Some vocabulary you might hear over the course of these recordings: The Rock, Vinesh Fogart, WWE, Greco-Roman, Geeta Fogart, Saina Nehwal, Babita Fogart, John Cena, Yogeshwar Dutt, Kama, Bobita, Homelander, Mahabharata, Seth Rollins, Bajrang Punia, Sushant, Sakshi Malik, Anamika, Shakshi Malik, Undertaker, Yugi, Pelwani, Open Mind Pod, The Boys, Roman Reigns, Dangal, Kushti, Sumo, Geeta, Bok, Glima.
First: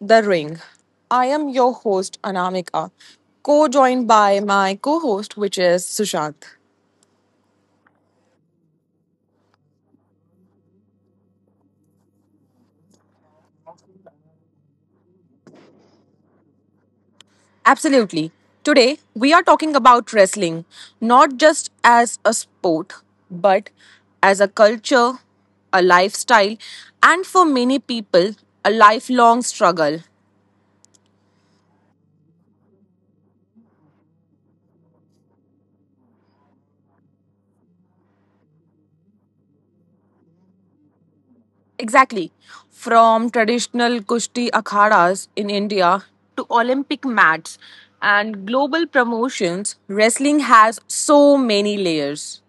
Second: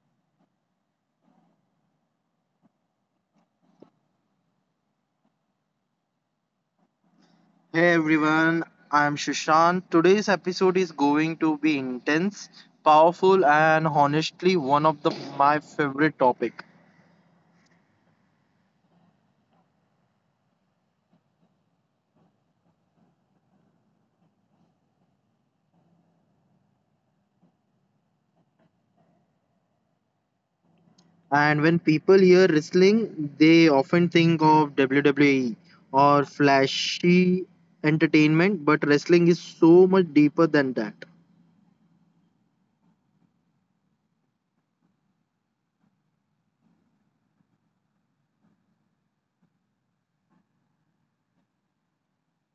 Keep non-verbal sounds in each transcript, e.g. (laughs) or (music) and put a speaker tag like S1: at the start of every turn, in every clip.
S1: the Ring. I am your host, Anamika, co joined by my co host, which is Sushant.
S2: Hey everyone, I'm Shushan. Today's episode is going to be intense, powerful, and honestly one of the my favorite topic.
S1: Absolutely. Today, we are talking about wrestling, not just as a sport, but as a culture, a lifestyle, and for many people, a lifelong struggle.
S2: And when people hear wrestling, they often think of WWE or flashy entertainment, but wrestling is so much deeper than that.
S1: Exactly. From traditional Kushti akhadas in India to Olympic mats and global promotions, wrestling has so many layers.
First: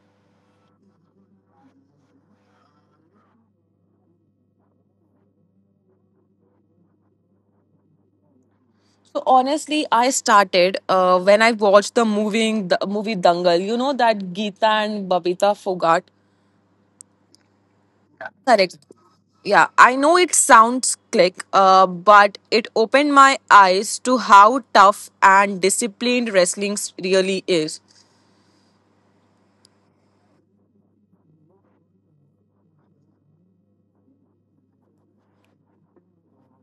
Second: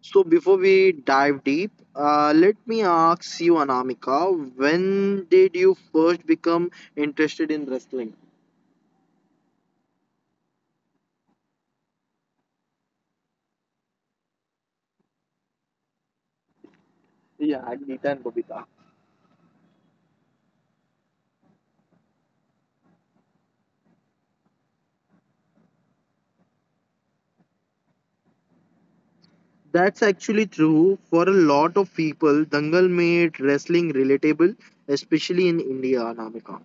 S2: So before we dive deep, let me ask you, Anamika, when did you first become interested in wrestling?
S1: So honestly, I started when I watched the movie Dangal. You know that Geeta and Babita Fogart.
S2: Yeah, Geeta and Bobita.
S1: Correct. Yeah, I know it sounds click, but it opened my eyes to how tough and disciplined wrestling really is.
S2: That's actually true. For a lot of people, Dangal made wrestling relatable, especially in India, Anamika.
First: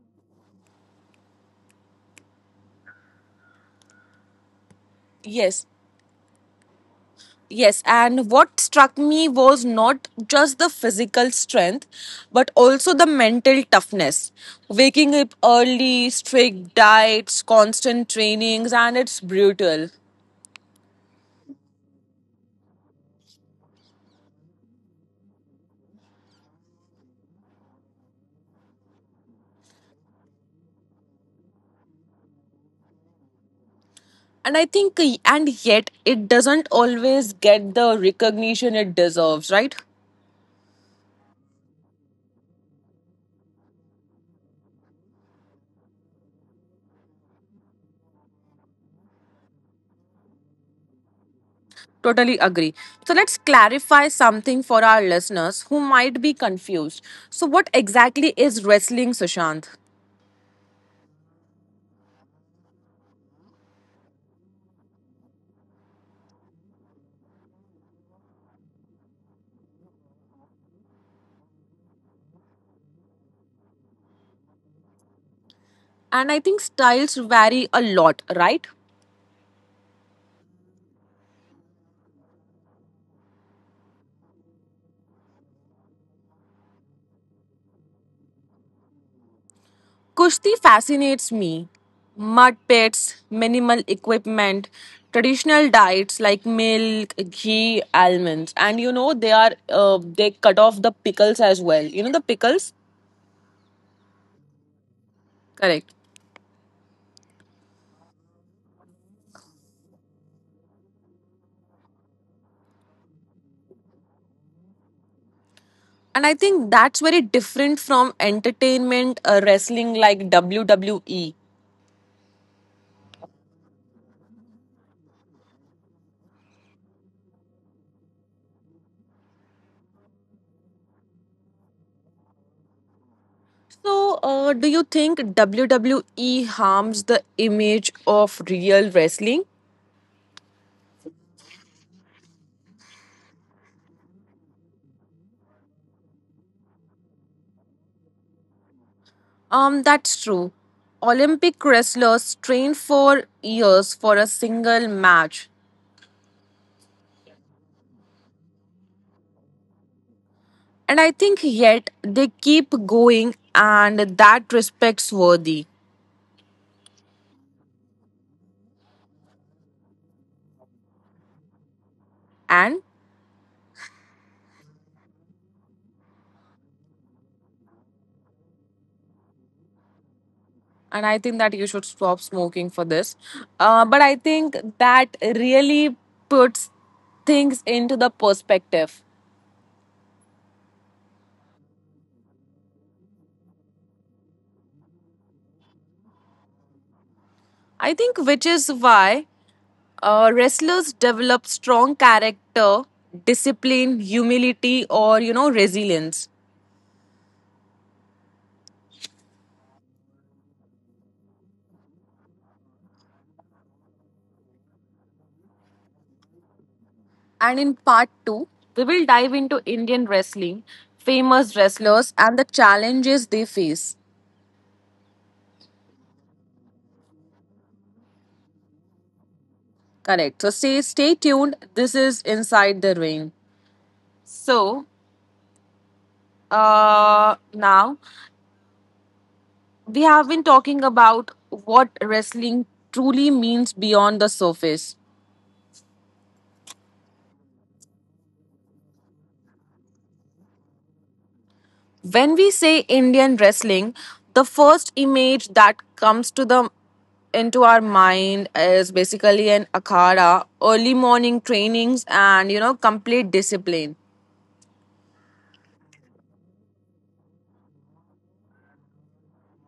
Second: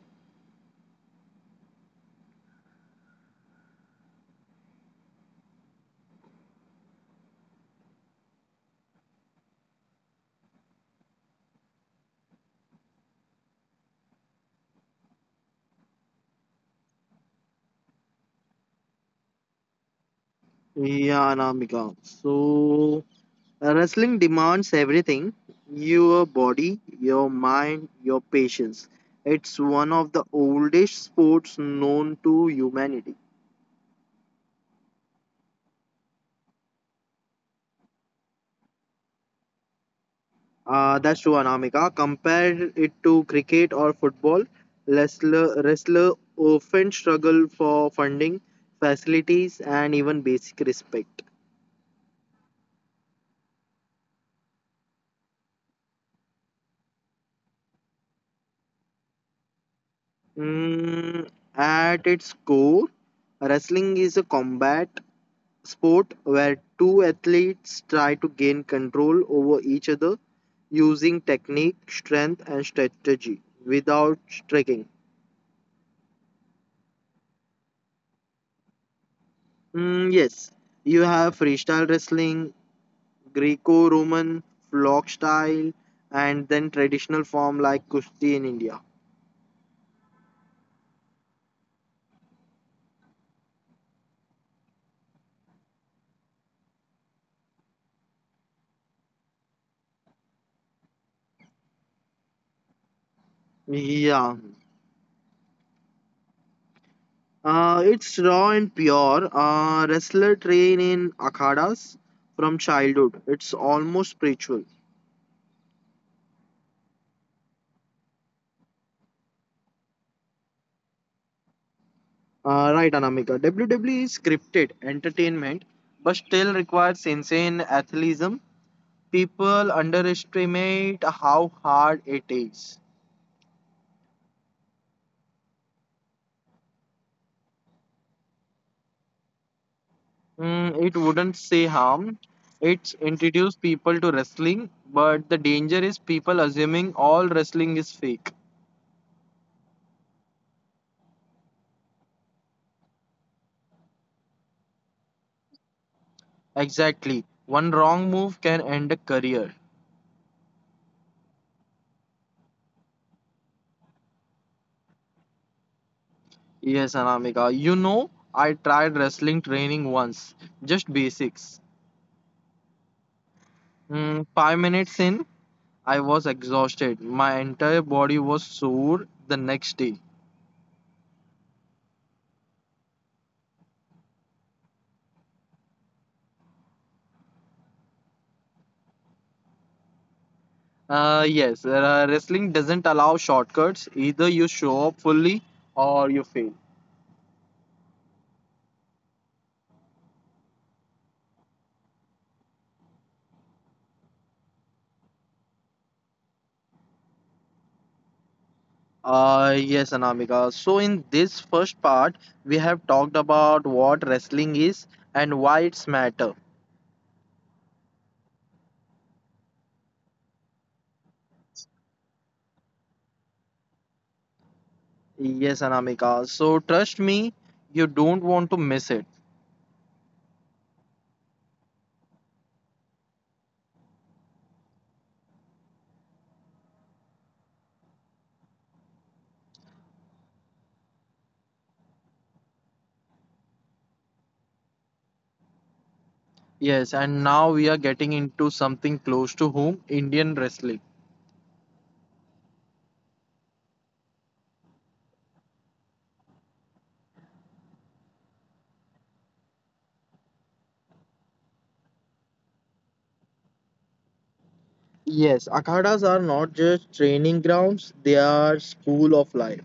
S1: Yes, Yes, and what struck me was not just the physical strength, but also the mental toughness. Waking up early, strict diets, constant trainings, and it's brutal.
S2: Yeah, Anamika. So, wrestling demands everything, your body, your mind, your patience. It's one of the oldest sports known to humanity.
S1: And I think, and yet, it doesn't always get the recognition it deserves, right?
S2: That's true, Anamika. Compare it to cricket or football. Wrestler often struggle for funding, facilities, and even basic respect.
S1: Totally agree. So let's clarify something for our listeners who might be confused. So, what exactly is wrestling, Sushant?
S2: Mm, at its core, wrestling is a combat sport where two athletes try to gain control over each other using technique, strength, and strategy without striking.
S1: And I think styles vary a lot, right?
S2: Mm, yes, you have freestyle wrestling, Greco-Roman, flock style, and then traditional form like Kushti in India.
S1: Kushti fascinates me. Mud pits, minimal equipment, traditional diets like milk, ghee, almonds, and you know they are they cut off the pickles as well. You know the pickles,
S2: Yeah,
S1: correct?
S2: it's raw and pure. Wrestler train in akhadas from childhood. It's almost spiritual.
S1: And I think that's very different from entertainment wrestling like WWE.
S2: Right, Anamika. WWE is scripted entertainment, but still requires insane athleticism. People underestimate how hard it is.
S1: So, do you think WWE harms the image of real wrestling?
S2: It wouldn't say harm. It's introduced people to wrestling, but the danger is people assuming all wrestling is fake.
S1: That's true. Olympic wrestlers train for years for a single match.
S2: Exactly. One wrong move can end a career.
S1: And I think yet they keep going and that respects worthy.
S2: Yes, Anamika. I tried wrestling training once, just basics.
S1: And
S2: 5 minutes in, I was exhausted. My entire body was sore the next day.
S1: and I think that you should stop smoking for this. But I think that really puts things into the perspective.
S2: Yes, wrestling doesn't allow shortcuts. Either you show up fully or you fail.
S1: I think which is why wrestlers develop strong character, discipline, humility, or resilience.
S2: Yes, Anamika. So, in this first part, we have talked about what wrestling is and why it's matter.
S1: And in part two, we will dive into Indian wrestling, famous wrestlers, and the challenges they face.
S2: Yes, Anamika. So, trust me, you don't want to miss it.
S1: Correct. So stay tuned. This is Inside the Ring. So now we have been talking about what wrestling truly means beyond the surface.
S2: Yes, and now we are getting into something close to home, Indian wrestling.
S1: When we say Indian wrestling, the first image that comes to the into our mind is basically an akhara, early morning trainings, and you know complete discipline.
S2: Yes, akhadas are not just training grounds, they are school of life.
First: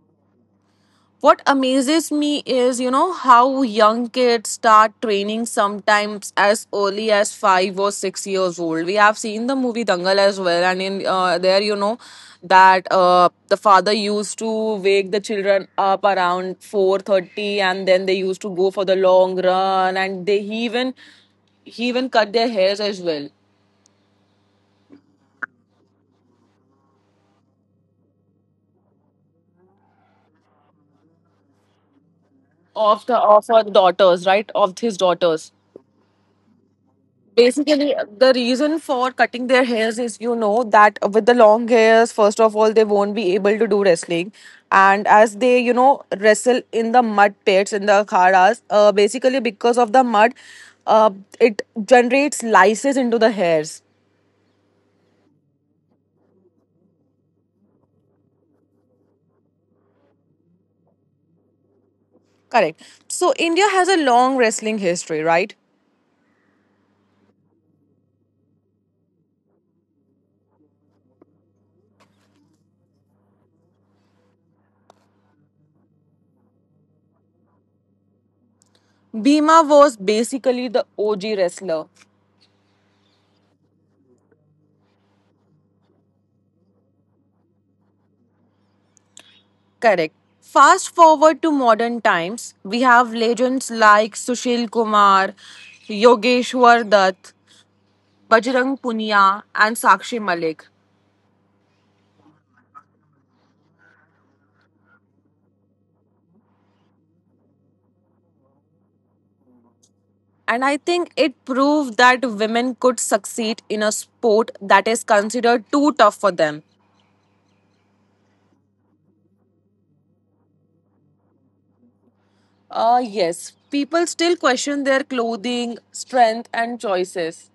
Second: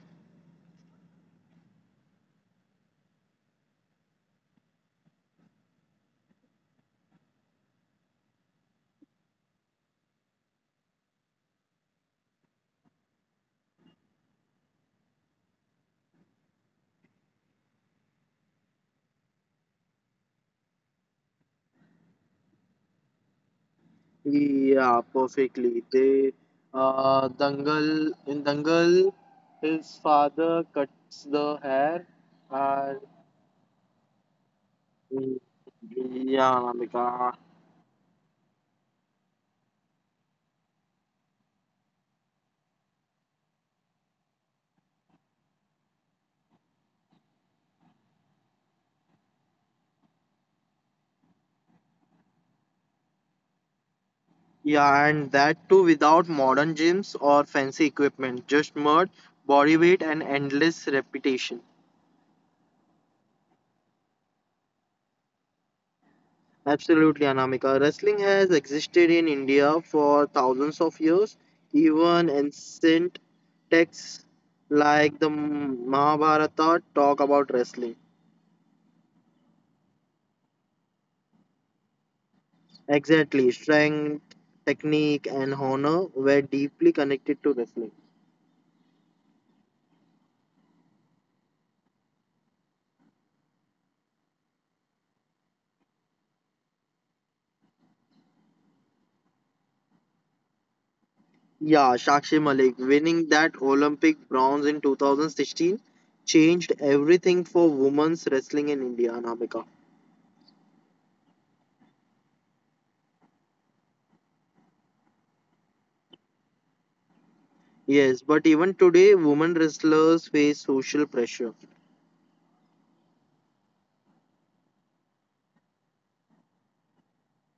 S1: What amazes me is you know how young kids start training sometimes as early as 5 or 6 years old. We have seen the movie Dangal as well, and in there you know that the father used to wake the children up around 4:30, and then they used to go for the long run, and they he even cut their hairs as well.
S2: Yeah, perfectly. They, Dangal in Dangal, his father cuts the hair, and
S1: Of the of his daughters.
S2: yeah, Anamika.
S1: Basically the reason for cutting their hairs is you know that with the long hairs, first of all, they won't be able to do wrestling, and as they you know wrestle in the mud pits in the kharas, basically because of the mud, uh, it generates lices into the hairs.
S2: Yeah, and that too without modern gyms or fancy equipment, just mud, body weight, and endless repetition.
S1: Correct. So India has a long wrestling history, right?
S2: Absolutely, Anamika. Wrestling has existed in India for thousands of years. Even ancient texts like the Mahabharata talk about wrestling.
S1: Bhima was basically the og wrestler.
S2: Exactly. Strength, technique, and honor were deeply connected to wrestling.
S1: Correct. Fast forward to modern times, we have legends like Sushil Kumar, Yogeshwar Dutt, Bajrang Punia, and Sakshi Malik.
S2: Yeah, Shakshi Malik winning that Olympic bronze in 2016 changed everything for women's wrestling in India, Anamika.
S1: And I think it proved that women could succeed in a sport that is considered too tough for them.
S2: Yes, but even today, women wrestlers face social pressure,
S1: Yes, people still question their clothing, strength, and choices.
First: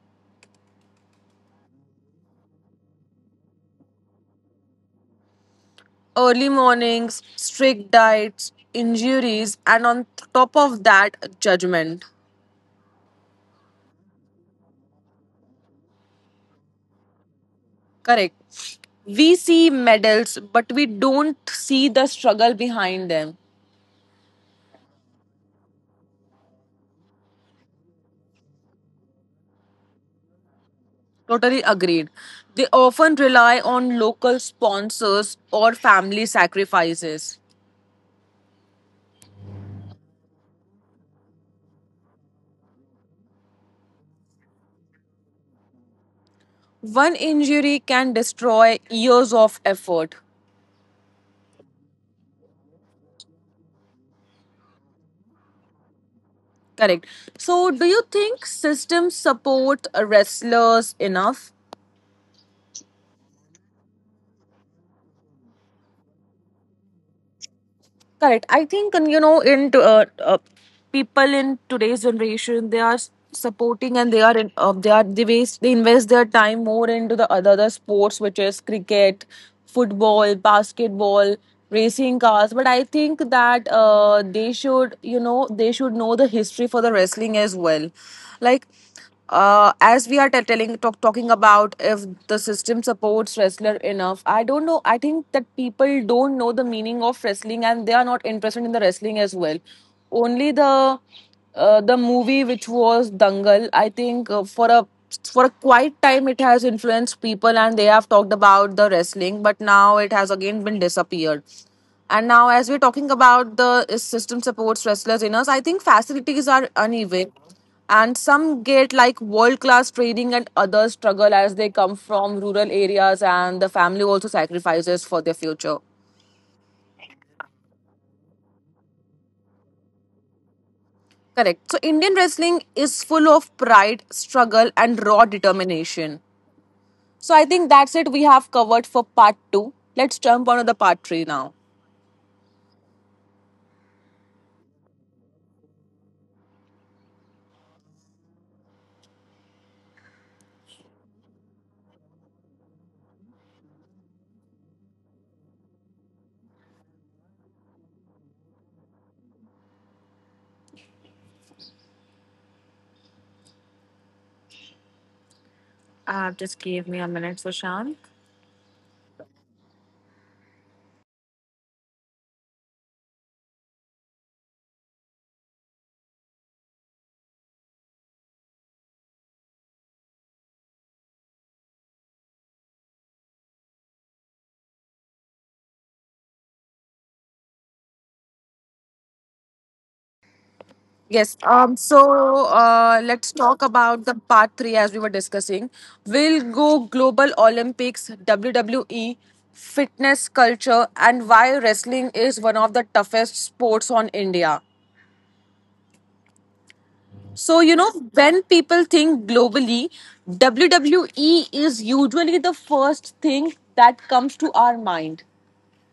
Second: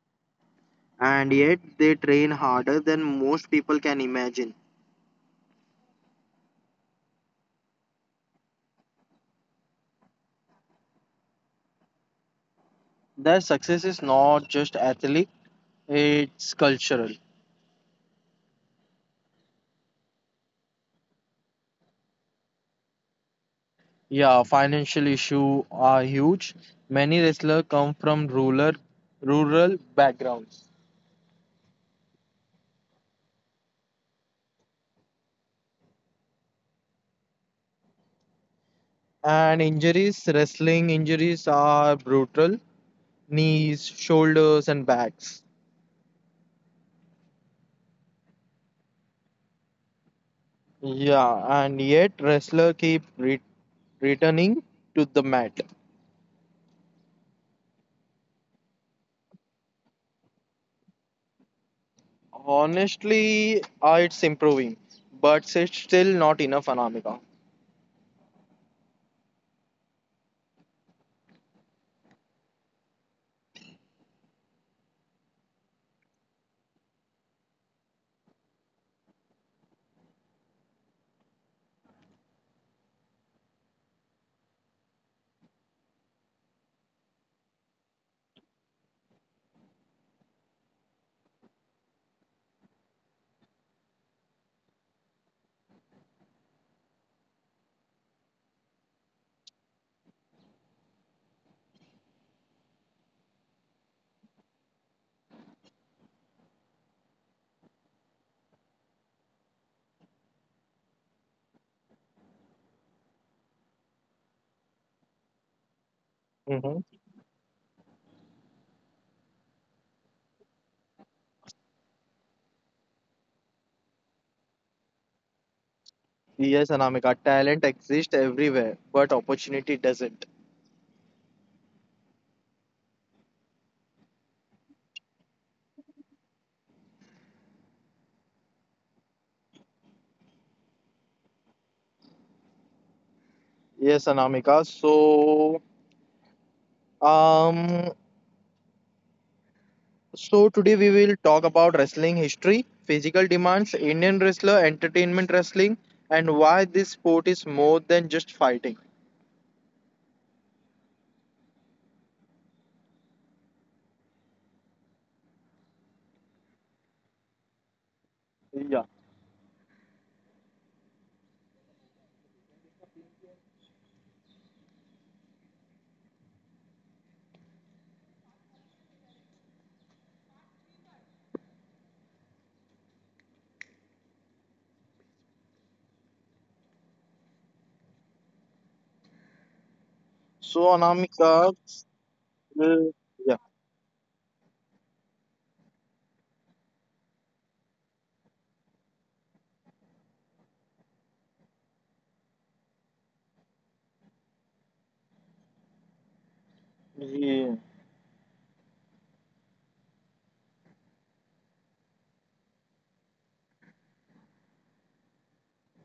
S2: and yet they train harder than most people can imagine.
S1: Early mornings, strict diets, injuries, and on top of that, judgment.
S2: Their success is not just athletic, it's cultural.
S1: Correct. We see medals, but we don't see the struggle behind them.
S2: Yeah, financial issues are huge. Many wrestlers come from rural backgrounds.
S1: Totally agreed. They often rely on local sponsors or family sacrifices.
S2: And injuries, wrestling injuries are brutal. Knees, shoulders and backs.
S1: One injury can destroy years of effort.
S2: Yeah, and yet wrestler keep returning to the mat.
S1: Correct. So, do you think systems support wrestlers enough?
S2: Honestly, it's improving, but it's still not enough, Anamika.
S1: Correct. I think, and, you know, people in today's generation, they are supporting, and they are in, they are they waste they invest their time more into the other sports, which is cricket, football, basketball, racing cars. But I think that they should, you know, they should know the history for the wrestling as well. Like as we are talking about if the system supports wrestler enough, I don't know. I think that people don't know the meaning of wrestling and they are not interested in the wrestling as well. Only the movie which was Dangal, I think for a quite time it has influenced people and they have talked about the wrestling, but now it has again been disappeared. And now, as we're talking about the is system supports wrestlers in us, I think facilities are
S2: Hmm.
S1: uneven, and some get like world class training and others struggle as they come from rural areas, and the family also sacrifices for their future.
S2: Yes, Anamika, talent exists everywhere, but opportunity doesn't.
S1: Correct. So Indian wrestling is full of pride, struggle, and raw determination. So I think that's it, we have covered for part 2. Let's jump on to the part 3 now.
S2: Yes, Anamika. Um, so today we will talk about wrestling history, physical demands, Indian wrestler, entertainment wrestling, and why this sport is more than just fighting.
S1: Just give me a minute, Sushant.
S2: Yeah. So,
S1: Yes.
S2: Anamika,
S1: So
S2: uh,
S1: let's
S2: yeah,
S1: talk about the part three as we were discussing. We will go global Olympics, WWE, fitness culture, and why wrestling is one of the toughest sports on India. So
S2: yeah.
S1: you know when people think globally, WWE is usually the first thing that comes to our mind.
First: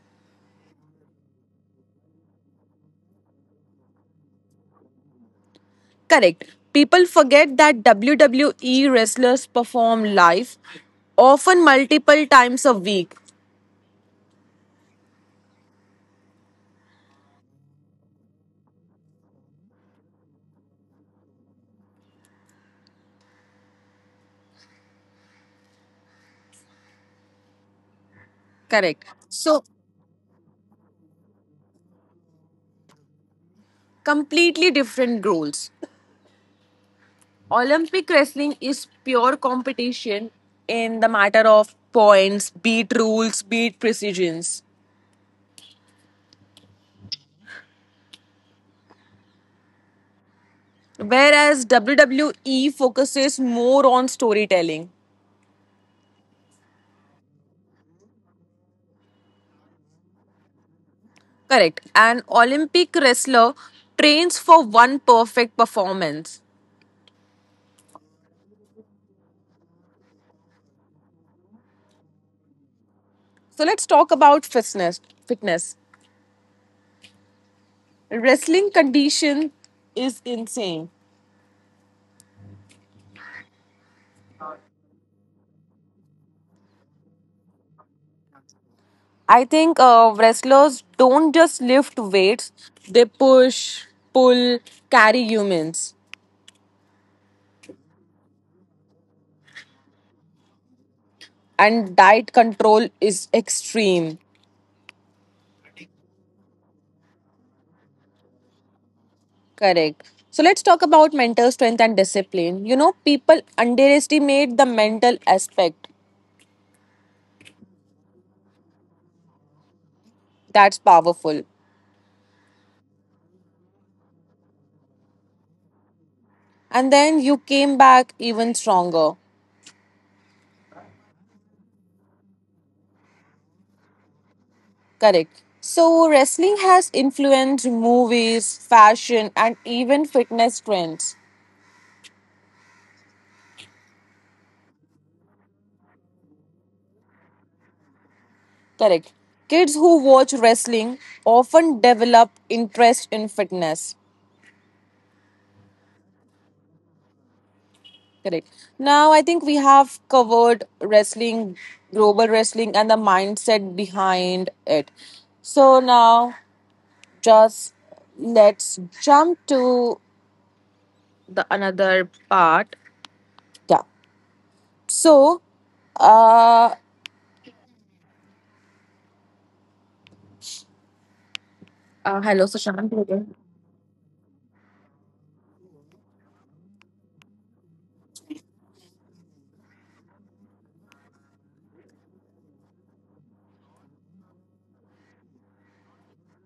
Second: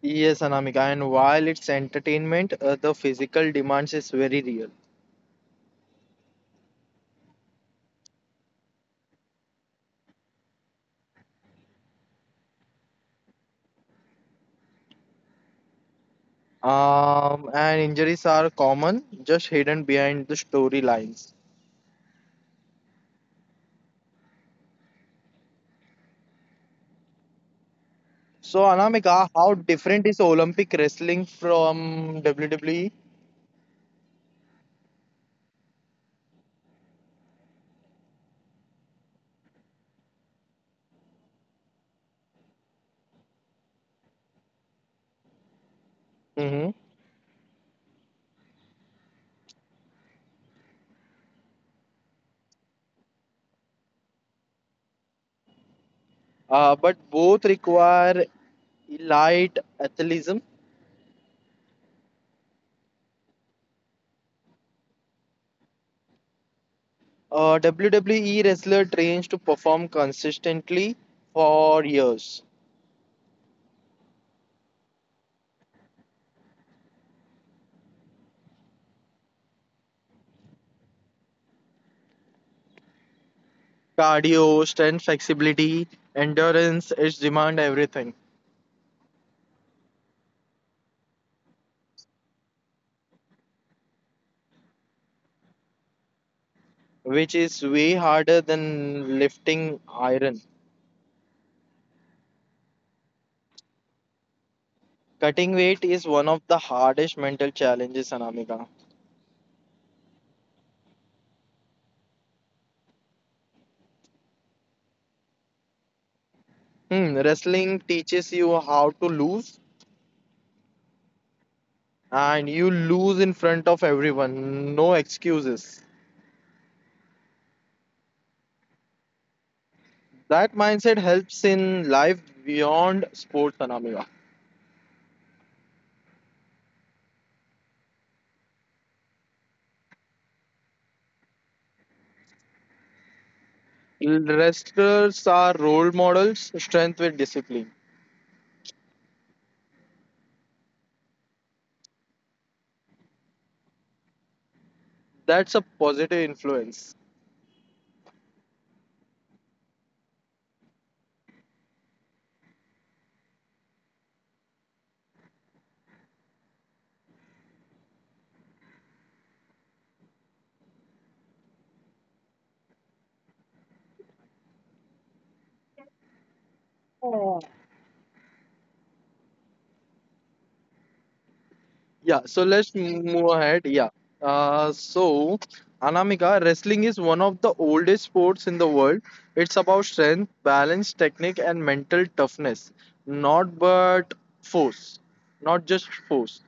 S2: Yes, Anamika, and while it's entertainment, the physical demands is very real.
S1: Correct. People forget that WWE wrestlers perform live, often multiple times a week.
S2: And injuries are common, just hidden behind the storylines. So,
S1: Correct.
S2: Anamika, how
S1: So,
S2: different is Olympic wrestling from WWE?
S1: completely different roles. Olympic wrestling is pure competition in the matter of points, beat rules, beat precisions.
S2: Hmm.
S1: Whereas WWE focuses more on storytelling.
S2: But both require elite athleticism.
S1: Correct. An Olympic wrestler trains for one perfect performance.
S2: WWE wrestler trains to perform consistently for years.
S1: So let's talk about fitness. Fitness. Wrestling condition is insane.
S2: Cardio, strength, flexibility, endurance, it's demand everything,
S1: I think wrestlers don't just lift weights, they push, pull, carry humans.
S2: which is way harder than lifting iron.
S1: And diet control is extreme.
S2: Cutting weight is one of the hardest mental challenges, Anamika.
S1: Correct. So let's talk about mental strength and discipline. You know, people underestimate the mental aspect.
S2: Wrestling teaches you how to lose,
S1: That's powerful.
S2: and you lose in front of everyone. No excuses.
S1: And then you came back even stronger.
S2: That mindset helps in life beyond sports, Anamika.
S1: Correct. So wrestling has influenced movies, fashion, and even fitness trends.
S2: Wrestlers are role models, strength with discipline.
S1: Correct. Kids who watch wrestling often develop interest in fitness.
S2: That's a positive influence.
S1: Correct. Now, I think we have covered wrestling, global wrestling, and the mindset behind it. So now, just let's jump to the another part. Yeah. So, uh,
S2: Yeah, so
S1: hello,
S2: let's
S1: Sushant.
S2: move ahead. Yeah. So, Anamika, wrestling is one of the oldest sports in the world. It's about strength, balance, technique, and mental toughness, not but force, not just force.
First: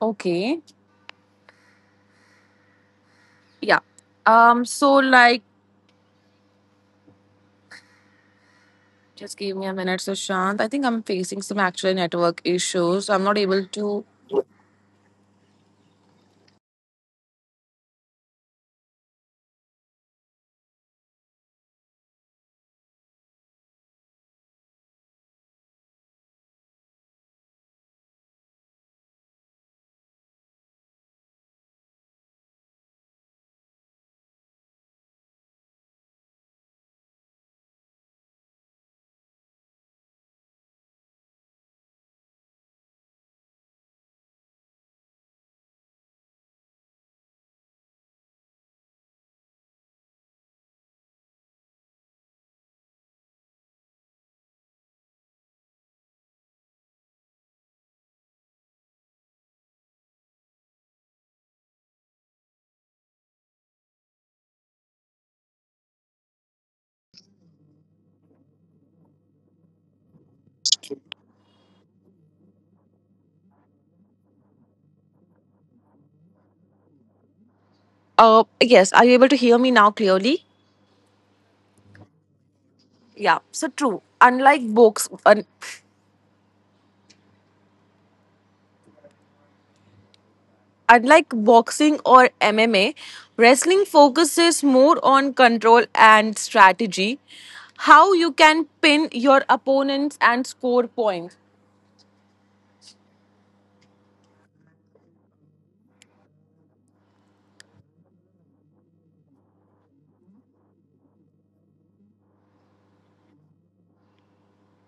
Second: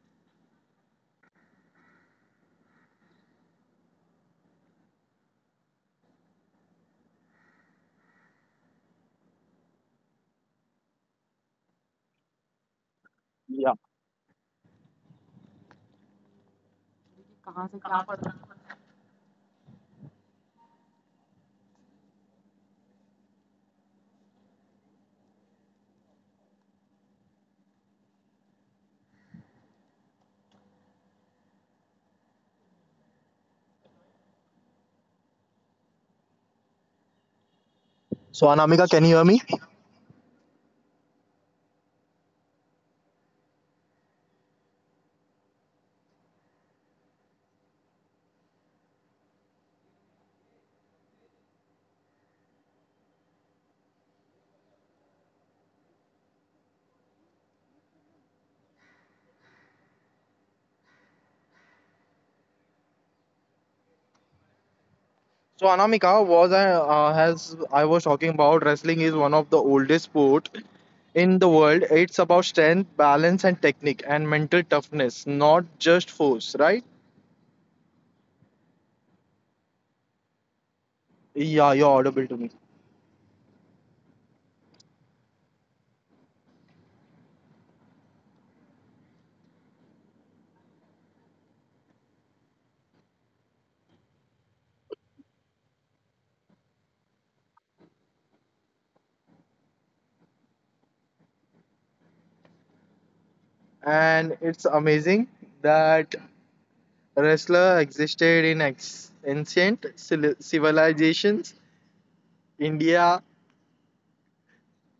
S1: Okay. Yeah. So, like, just give me a minute, Sushant. I think I'm facing some actual network issues. I'm not able
S2: Yeah.
S1: to.
S2: So, Anamika, can you hear me? So, Anamika, was as I was talking about, wrestling is one of the oldest sport in the world. It's about strength, balance, and technique, and mental toughness, not just force, right?
S1: Yes. Are you able to hear me now clearly?
S2: Yeah, you're audible to me.
S1: Yeah. So true. Unlike boxing or MMA, wrestling focuses more on control and strategy. How you can pin your opponents and score points.
S2: And it's amazing that wrestler existed in ancient civilizations, India,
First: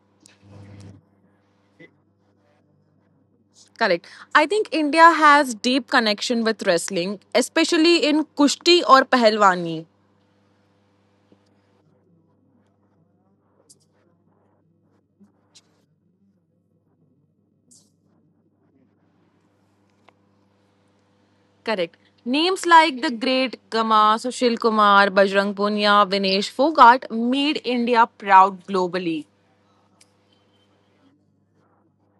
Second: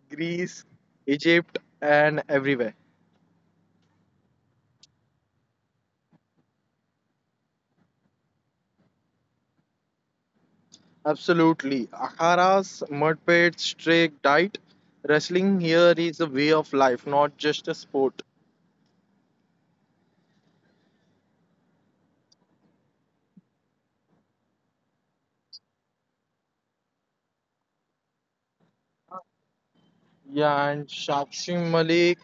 S2: Greece, Egypt, and everywhere.
S1: Correct. I think India has deep connection with wrestling, especially in kushti or pahalwani.
S2: Absolutely. Akharas, mud pits, streak diet. Wrestling here is a way of life, not just a sport.
S1: Correct. Names like the great Kama, Sushil Kumar, Bajrang Punia, Vinesh Fogart made India proud globally.
S2: Yeah, and Shakshi Malik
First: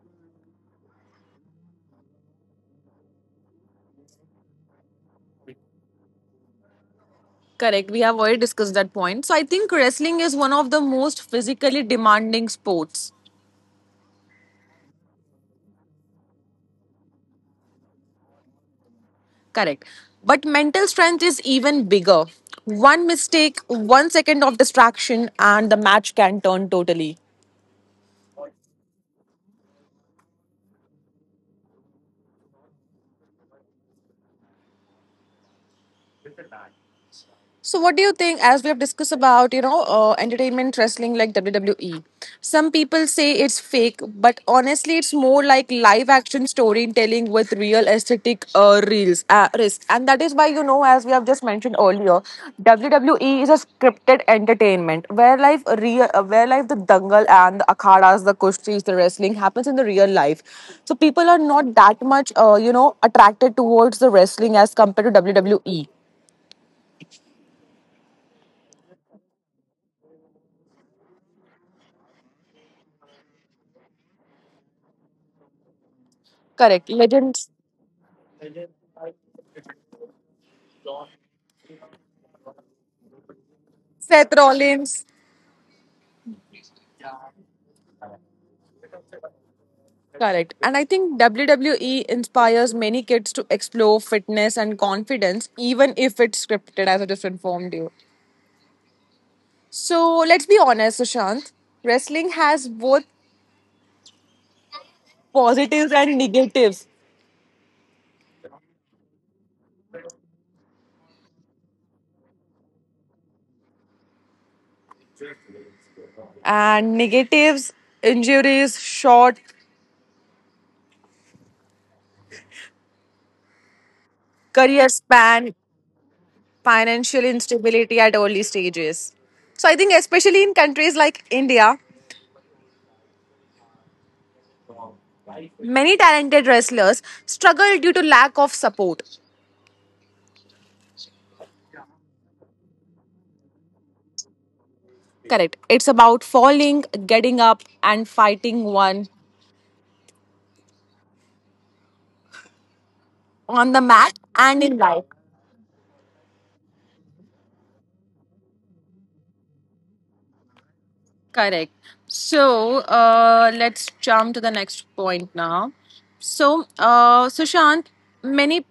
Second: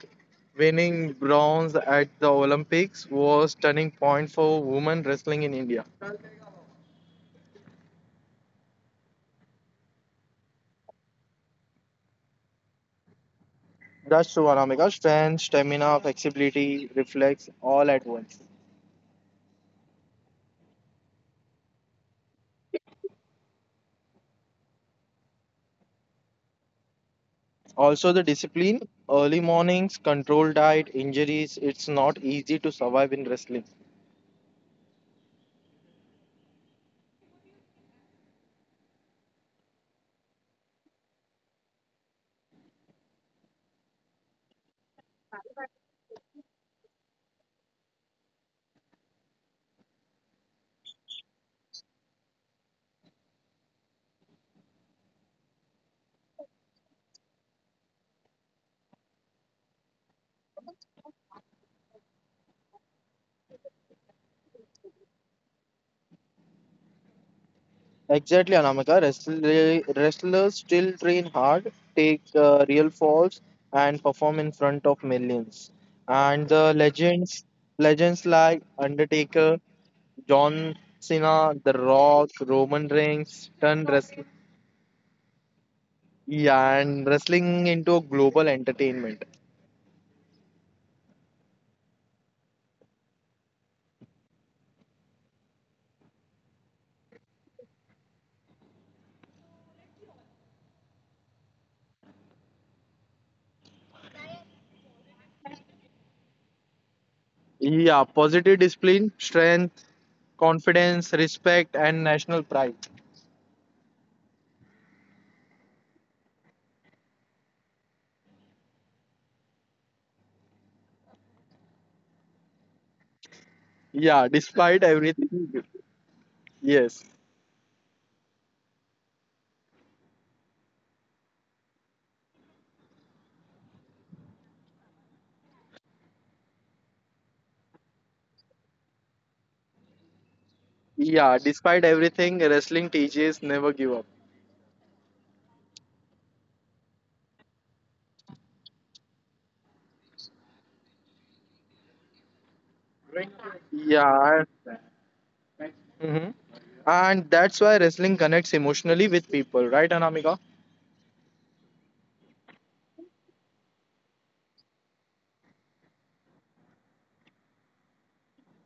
S2: winning bronze at the Olympics was turning point for women wrestling in India.
S1: Correct. We have already discussed that point. So I think wrestling is one of the most physically demanding sports.
S2: That's true, Anamika. Strength, stamina, flexibility, reflex, all at once.
S1: Correct. But mental strength is even bigger. One mistake, 1 second of distraction, and the match can turn totally.
S2: Also, the discipline, early mornings, controlled diet, injuries. It's not easy to survive in wrestling.
S1: So, what do you think? As we have discussed about, you know, entertainment wrestling like WWE, some people say it's fake, but honestly, it's more like live action storytelling with real aesthetic reels risk. And that is why, you know, as we have just mentioned earlier, WWE is a scripted entertainment where life the Dangal and the akhadas, the kushtis, the wrestling happens in the real life. So people are not that much, you know, attracted towards the wrestling as compared to WWE.
S2: Exactly, Anamika. Wrestlers still train hard, take real falls, and perform in front of millions. And the
S1: Correct.
S2: legends,
S1: Legends.
S2: legends like Undertaker, John Cena, The Rock, Roman Reigns, turn wrestlers.
S1: Seth Rollins.
S2: Yeah, and wrestling into a global entertainment.
S1: Correct. And I think WWE inspires many kids to explore fitness and confidence, even if it's scripted, as I just informed you. So let's be honest, Sushant. Wrestling has both positives and negatives.
S2: Yeah, positive discipline, strength, confidence, respect, and national pride.
S1: And negatives, injuries, short
S2: Yeah, despite
S1: career span,
S2: everything. Yes.
S1: financial instability at early stages. So I think especially in countries like India, many talented wrestlers struggle due to lack of support.
S2: Yeah, despite everything, wrestling teaches never give up.
S1: Correct. It's about falling, getting up, and fighting one on the mat
S2: Yeah.
S1: and in life.
S2: Hmm. And that's why wrestling connects emotionally with people, right, Anamika?
S1: Correct. So let's jump to the next point now. So, Sushant, many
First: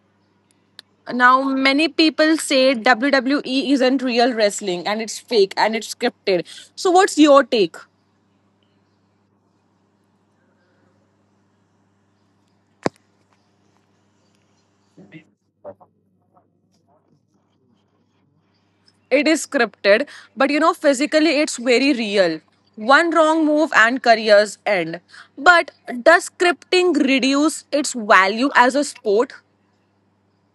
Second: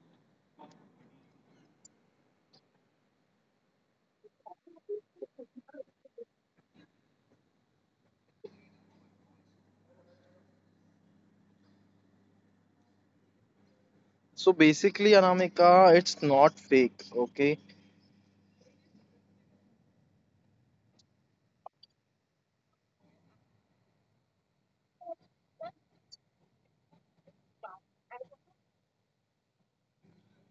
S1: many people say WWE isn't real wrestling and it's fake and it's scripted. So, what's your take?
S2: So basically, Anamika, it's not fake, okay?
S1: It is scripted, but you know, physically it's very real. One wrong move and careers end. But does scripting reduce its value as a sport?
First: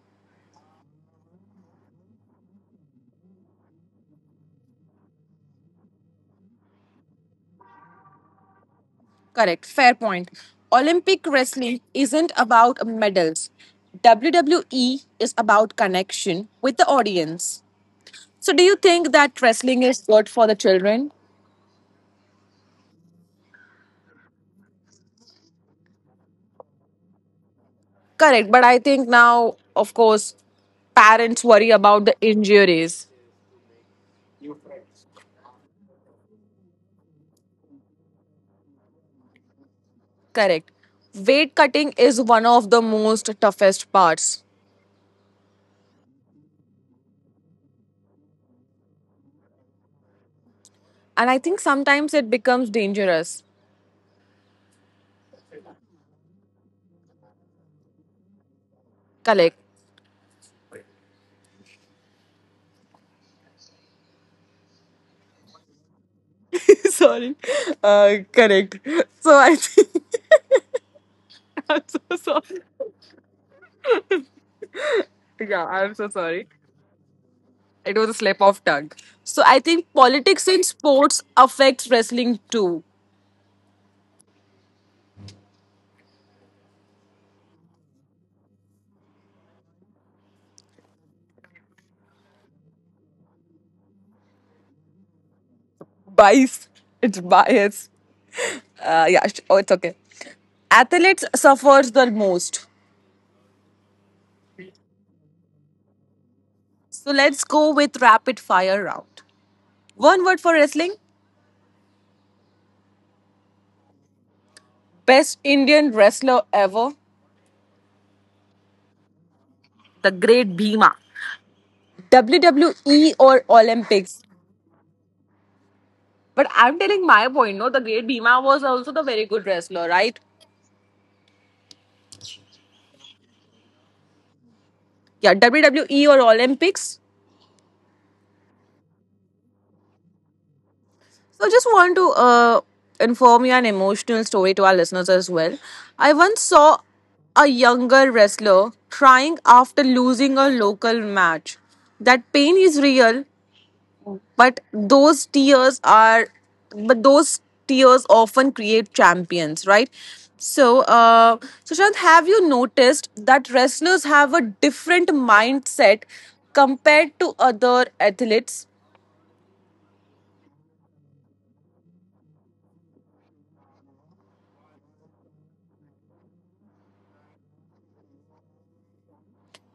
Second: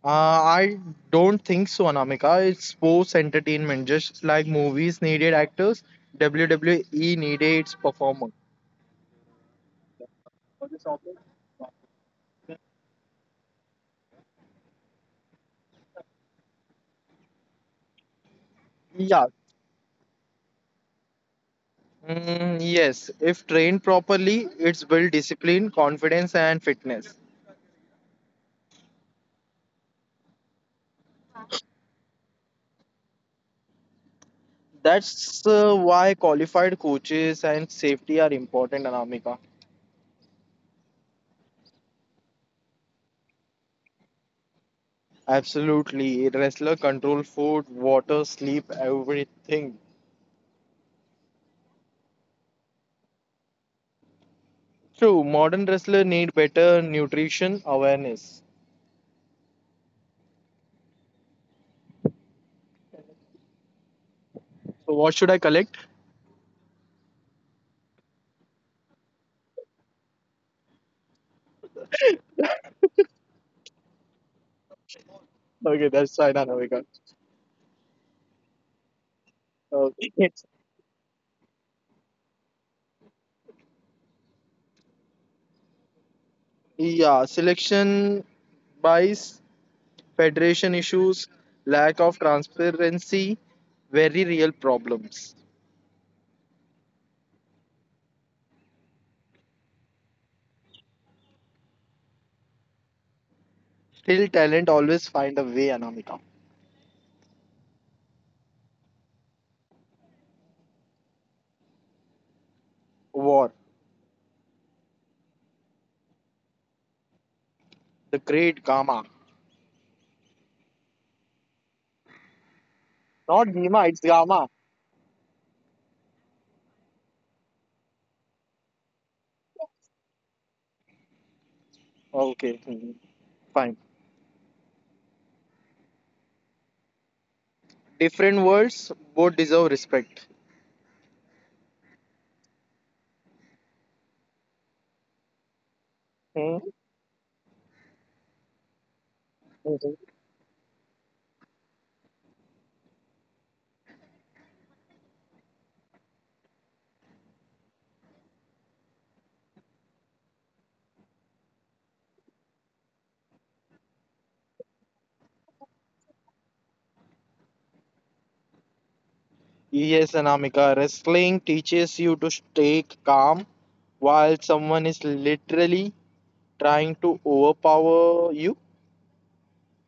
S2: I don't think so, Anamika. It's sports entertainment. Just like movies needed actors, WWE needed its performer.
S1: Correct, fair point. Olympic wrestling isn't about medals. WWE is about connection with the audience. So, do you think
S2: Yeah.
S1: that wrestling is good for the children?
S2: Mm, yes, if trained properly, it's build discipline, confidence, and fitness.
S1: Correct, but I think now, of course, parents worry about the injuries.
S2: That's why qualified coaches and safety are important, Anamika.
S1: Correct. Weight cutting is one of the most toughest parts.
S2: Absolutely. Wrestler control food, water, sleep, everything.
S1: And I think sometimes it becomes dangerous.
S2: True, modern wrestler need better nutrition awareness.
S1: Correct.
S2: So what should I collect?
S1: (laughs) Sorry. Correct. So I think (laughs) I'm so sorry. Yeah,
S2: Okay,
S1: I'm
S2: that's
S1: so
S2: Saina
S1: sorry.
S2: Nehwal.
S1: It was a slip of tongue. So I
S2: Uh,
S1: think
S2: Yes.
S1: politics in sports affects wrestling too.
S2: Yeah, selection bias, federation issues, lack of transparency, very real problems.
S1: Bias. It's bias. Oh, it's okay. Athletes suffers the most.
S2: Still, talent always find a way, Anamika.
S1: So let's go with rapid fire round. One word for wrestling?
S2: War.
S1: Best Indian wrestler ever?
S2: The great gamma.
S1: The great Bhima. WWE
S2: Not
S1: or
S2: gamma, it's
S1: Olympics?
S2: gamma.
S1: But I'm telling my point, no, the great Bhima was also the very good wrestler, right?
S2: Okay, fine.
S1: Yeah, WWE or Olympics?
S2: Different words, both deserve respect.
S1: So just want to inform you an emotional story to our listeners as well. I once
S2: Hmm.
S1: saw a younger wrestler crying after
S2: Mhm.
S1: losing a local match. That pain is real, But those tears are, but those tears often create champions, right? So, Sushant, have you noticed that wrestlers have a different mindset compared to other athletes?
S2: Yes, Anamika, wrestling teaches you to stay calm while someone is literally trying to overpower you.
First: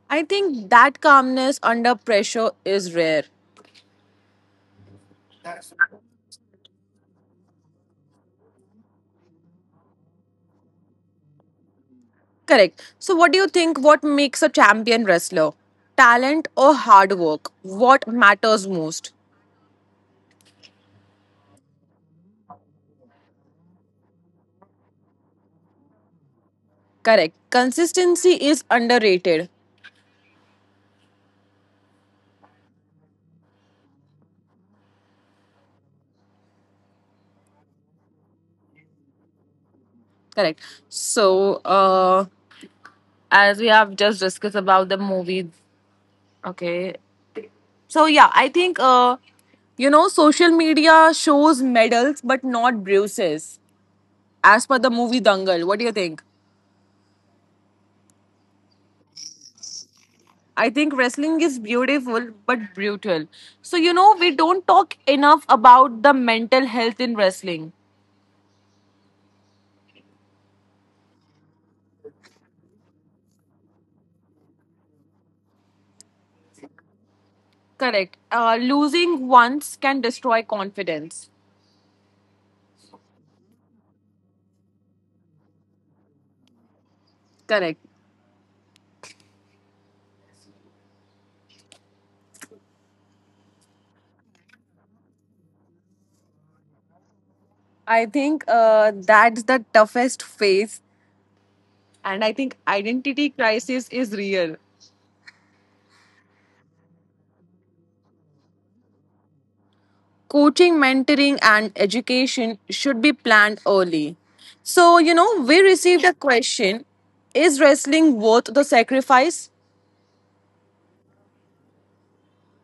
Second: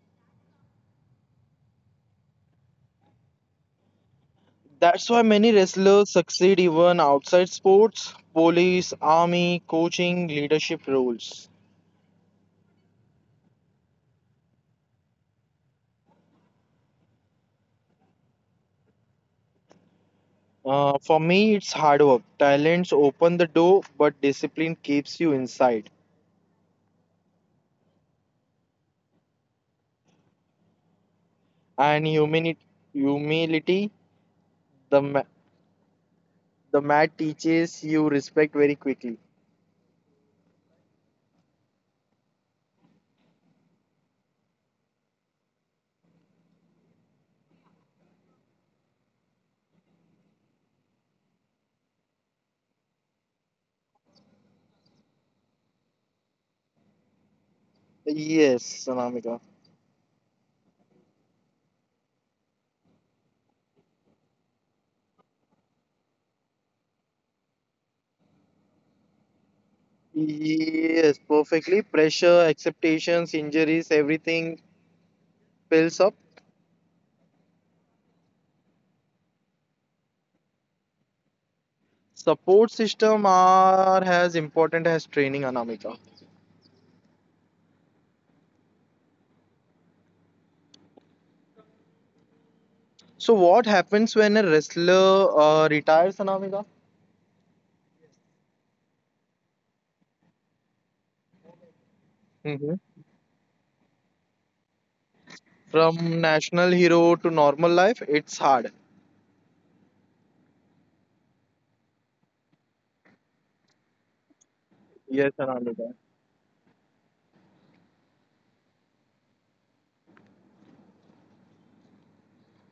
S1: I think that calmness under pressure is rare.
S2: That's why many wrestlers succeed even outside sports, police, army, coaching, leadership roles.
S1: Correct. So, what do you think? What makes a champion wrestler? Talent or hard work? What matters most?
S2: For me, it's hard work. Talents open the door, but discipline keeps you inside.
S1: Correct. Consistency is underrated.
S2: And humility, the the mat teaches you respect very quickly.
S1: Correct. So, as we have just discussed about the movies. Okay. So yeah, I think you know social media shows medals but not bruises. As per the movie Dangal, what do you think?
S2: Yes, Sanamika.
S1: I think wrestling is beautiful but brutal. So you know we don't talk enough about the mental health in wrestling.
S2: Yes, perfectly. Pressure, acceptations, injuries, everything builds up.
S1: Correct. Losing once can destroy confidence.
S2: Support system are as important as training, Anamika.
S1: Correct.
S2: So what happens when a wrestler retires, Anamika?
S1: I think that's the toughest phase, and I think
S2: Mhm.
S1: identity crisis is real.
S2: From national hero to normal life, it's hard.
S1: Coaching, mentoring, and education should be planned early. So, you
S2: Yes,
S1: know, we
S2: Anamika.
S1: received a question. Is wrestling worth the sacrifice?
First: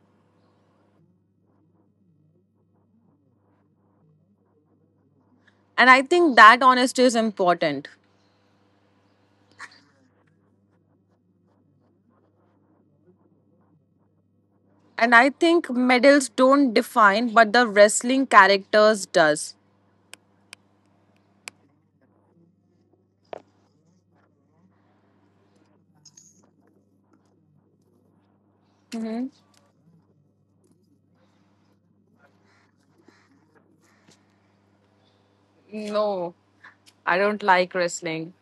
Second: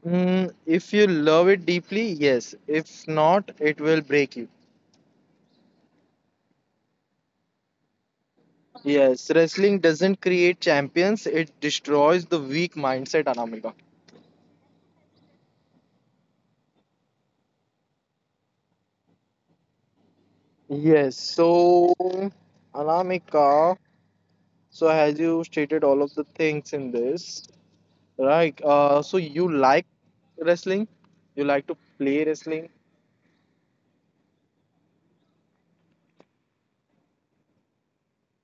S2: If you love it deeply, yes. If not, it will break you.
S1: And I think that honesty is important.
S2: Yes, wrestling doesn't create champions, it destroys the weak mindset, Anamika.
S1: And I think medals don't define, but the wrestling characters does.
S2: Yes, so Anamika, so as you stated all of the things in this, right. So you like wrestling? You like to play wrestling?
S1: No, I don't like wrestling.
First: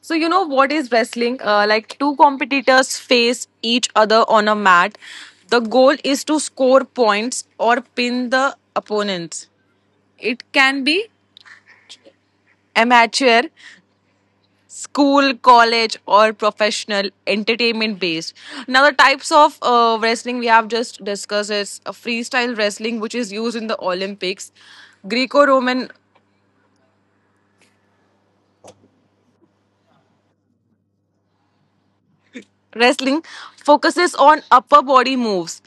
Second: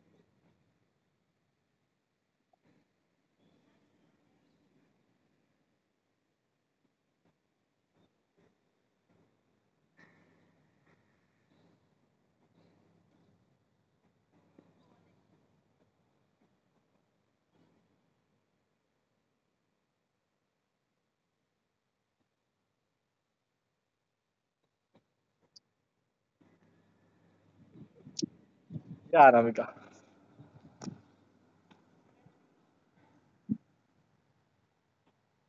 S1: So, you know what is wrestling? Like two competitors face each other on a mat. The goal is to score points or pin the opponents. It can be amateur, school, college, or professional, entertainment based. Now, the types of wrestling we have just discussed is a freestyle wrestling, which is used in the Olympics, Greco Roman
S2: Yeah, Ramika.
S1: Wrestling focuses on upper body moves.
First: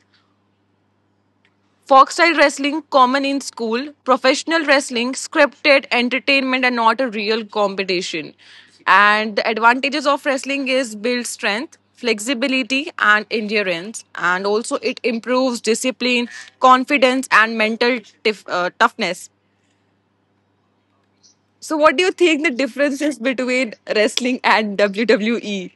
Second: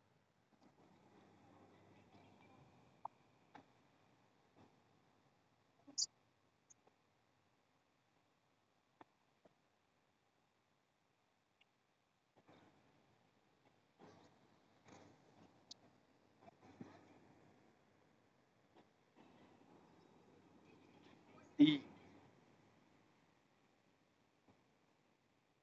S1: Foxstyle wrestling, common in school, professional wrestling, scripted entertainment, and not a real competition. And the advantages of wrestling is build strength, flexibility, and endurance. And also, it improves discipline, confidence, and toughness. So,
S2: E.
S1: what do you think the difference is between wrestling and WWE?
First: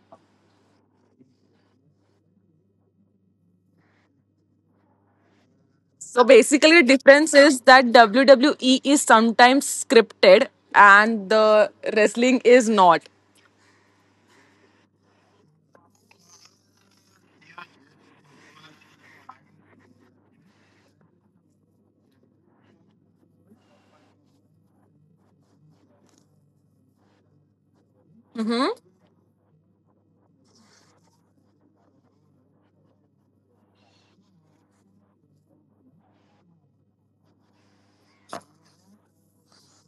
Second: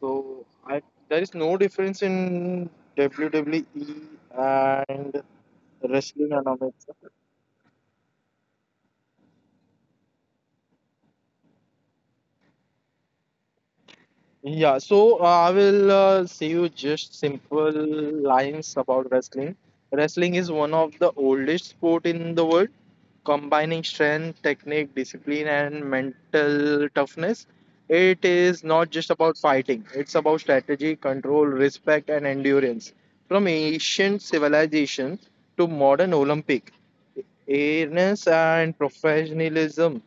S2: So I there is no difference in WWE and
S1: So
S2: wrestling and
S1: basically, the
S2: amateur.
S1: difference is that WWE is sometimes scripted and the wrestling is not.
S2: Yeah, so I will say you just simple lines about wrestling. Wrestling is one of the oldest sport in the world, combining strength, technique, discipline, and mental toughness. It is not just about fighting; it's about strategy, control, respect, and endurance. From ancient civilization to modern Olympic, awareness and professionalism,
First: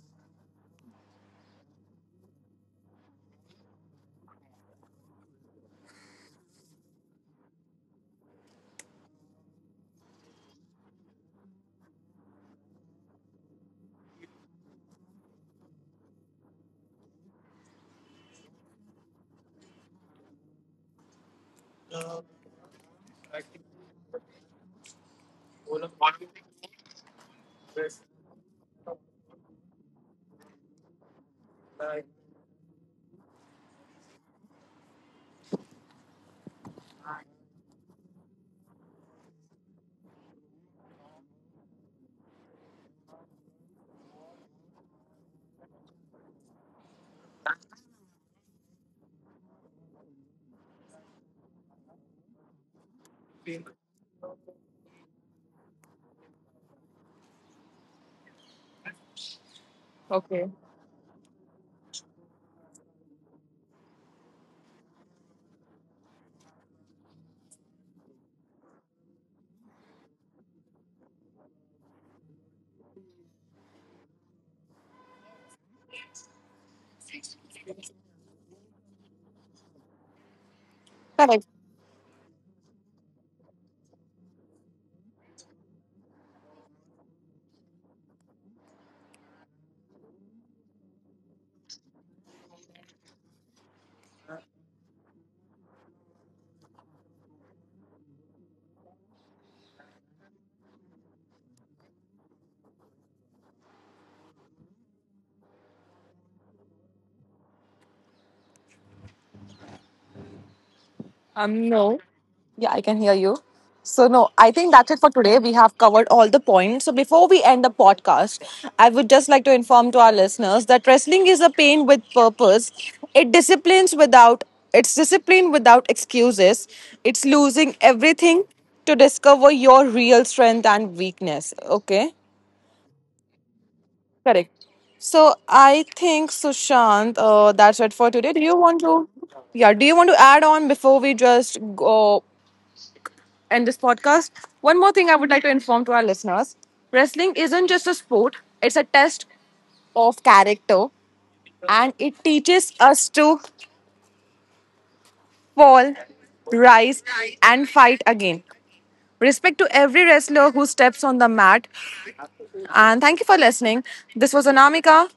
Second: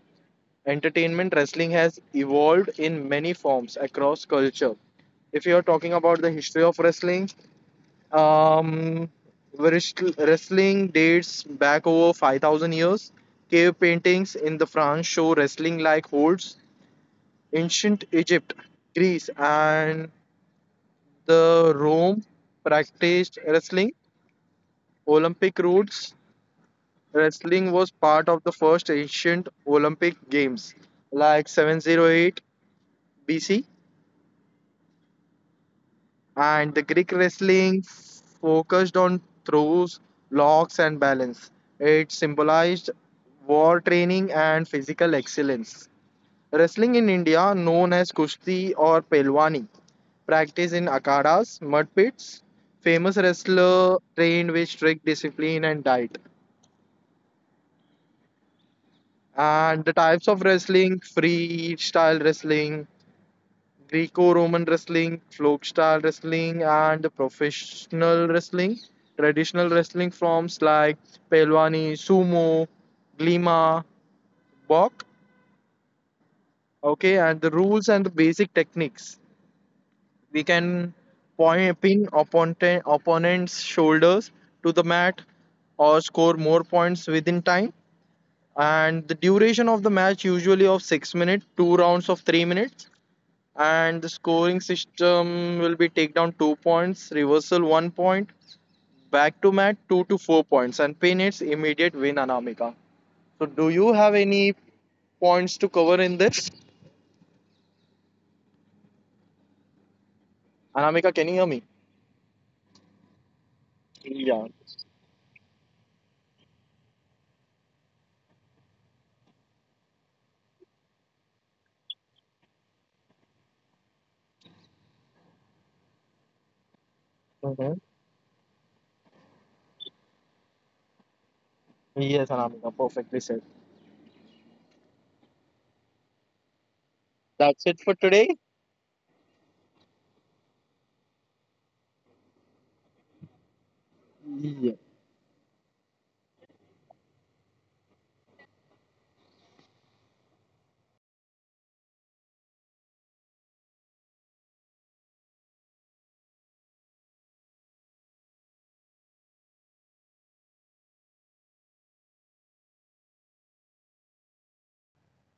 S2: entertainment wrestling has evolved in many forms across culture. If you're talking about the history of wrestling, um wrestling dates back over 5,000 years. Cave paintings in the France show wrestling like holds. Ancient Egypt, Greece, and the Rome practiced wrestling. Olympic roots: wrestling was part of the first ancient Olympic games, like 708 BC. And the Greek wrestling focused on throws, locks, and balance. It symbolized war training and physical excellence. Wrestling in India, known as Kushti or Pelwani, practiced in akadas, mud pits. Famous wrestler trained with strict discipline and diet. And the types of
S1: Okay.
S2: wrestling: freestyle wrestling, Greco-Roman wrestling, folk style wrestling, and professional wrestling. Traditional wrestling forms like Pelwani, Sumo, Glima, Bok. Okay, and the rules and the basic techniques. We can point, pin opponent's shoulders to the mat or score more points within time. And the duration of the match usually of 6 minutes, two rounds of 3 minutes. And the scoring system will be take down 2 points, reversal 1 point, back to mat 2 to 4 points, and pin its immediate win, Anamika. So do you have any points to cover in this? Anamika, can you hear me?
S1: No. Yeah, I can hear you. So no,
S2: Yeah.
S1: I think that's it for today. We have covered all the points. So before we end the podcast, I would just like to inform to our listeners that wrestling is a pain with purpose. It disciplines without it's discipline without excuses. It's
S2: Mhm.
S1: losing everything to discover your real strength and weakness. Okay.
S2: Yes, Anamika, perfectly said.
S1: Correct. So I think Sushant,
S2: That's it for
S1: that's it for
S2: today.
S1: today. Do you want to, yeah? Do you want to add on before we just go end this podcast?
S2: Yeah.
S1: One more thing I would like to inform to our listeners: wrestling isn't just a sport; it's a test of character, and it teaches us to fall, rise, and fight again. Respect to every wrestler who steps on the mat. And thank you for listening. This was Anamika,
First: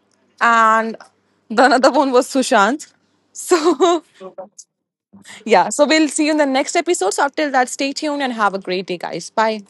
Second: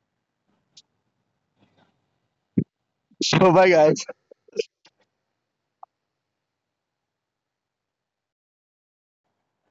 S1: and the another one was Sushant.
S2: So (laughs) bye
S1: So,
S2: guys.
S1: (laughs) yeah, so we'll see you in the next episode. So, up till that, stay tuned and have a great day, guys. Bye.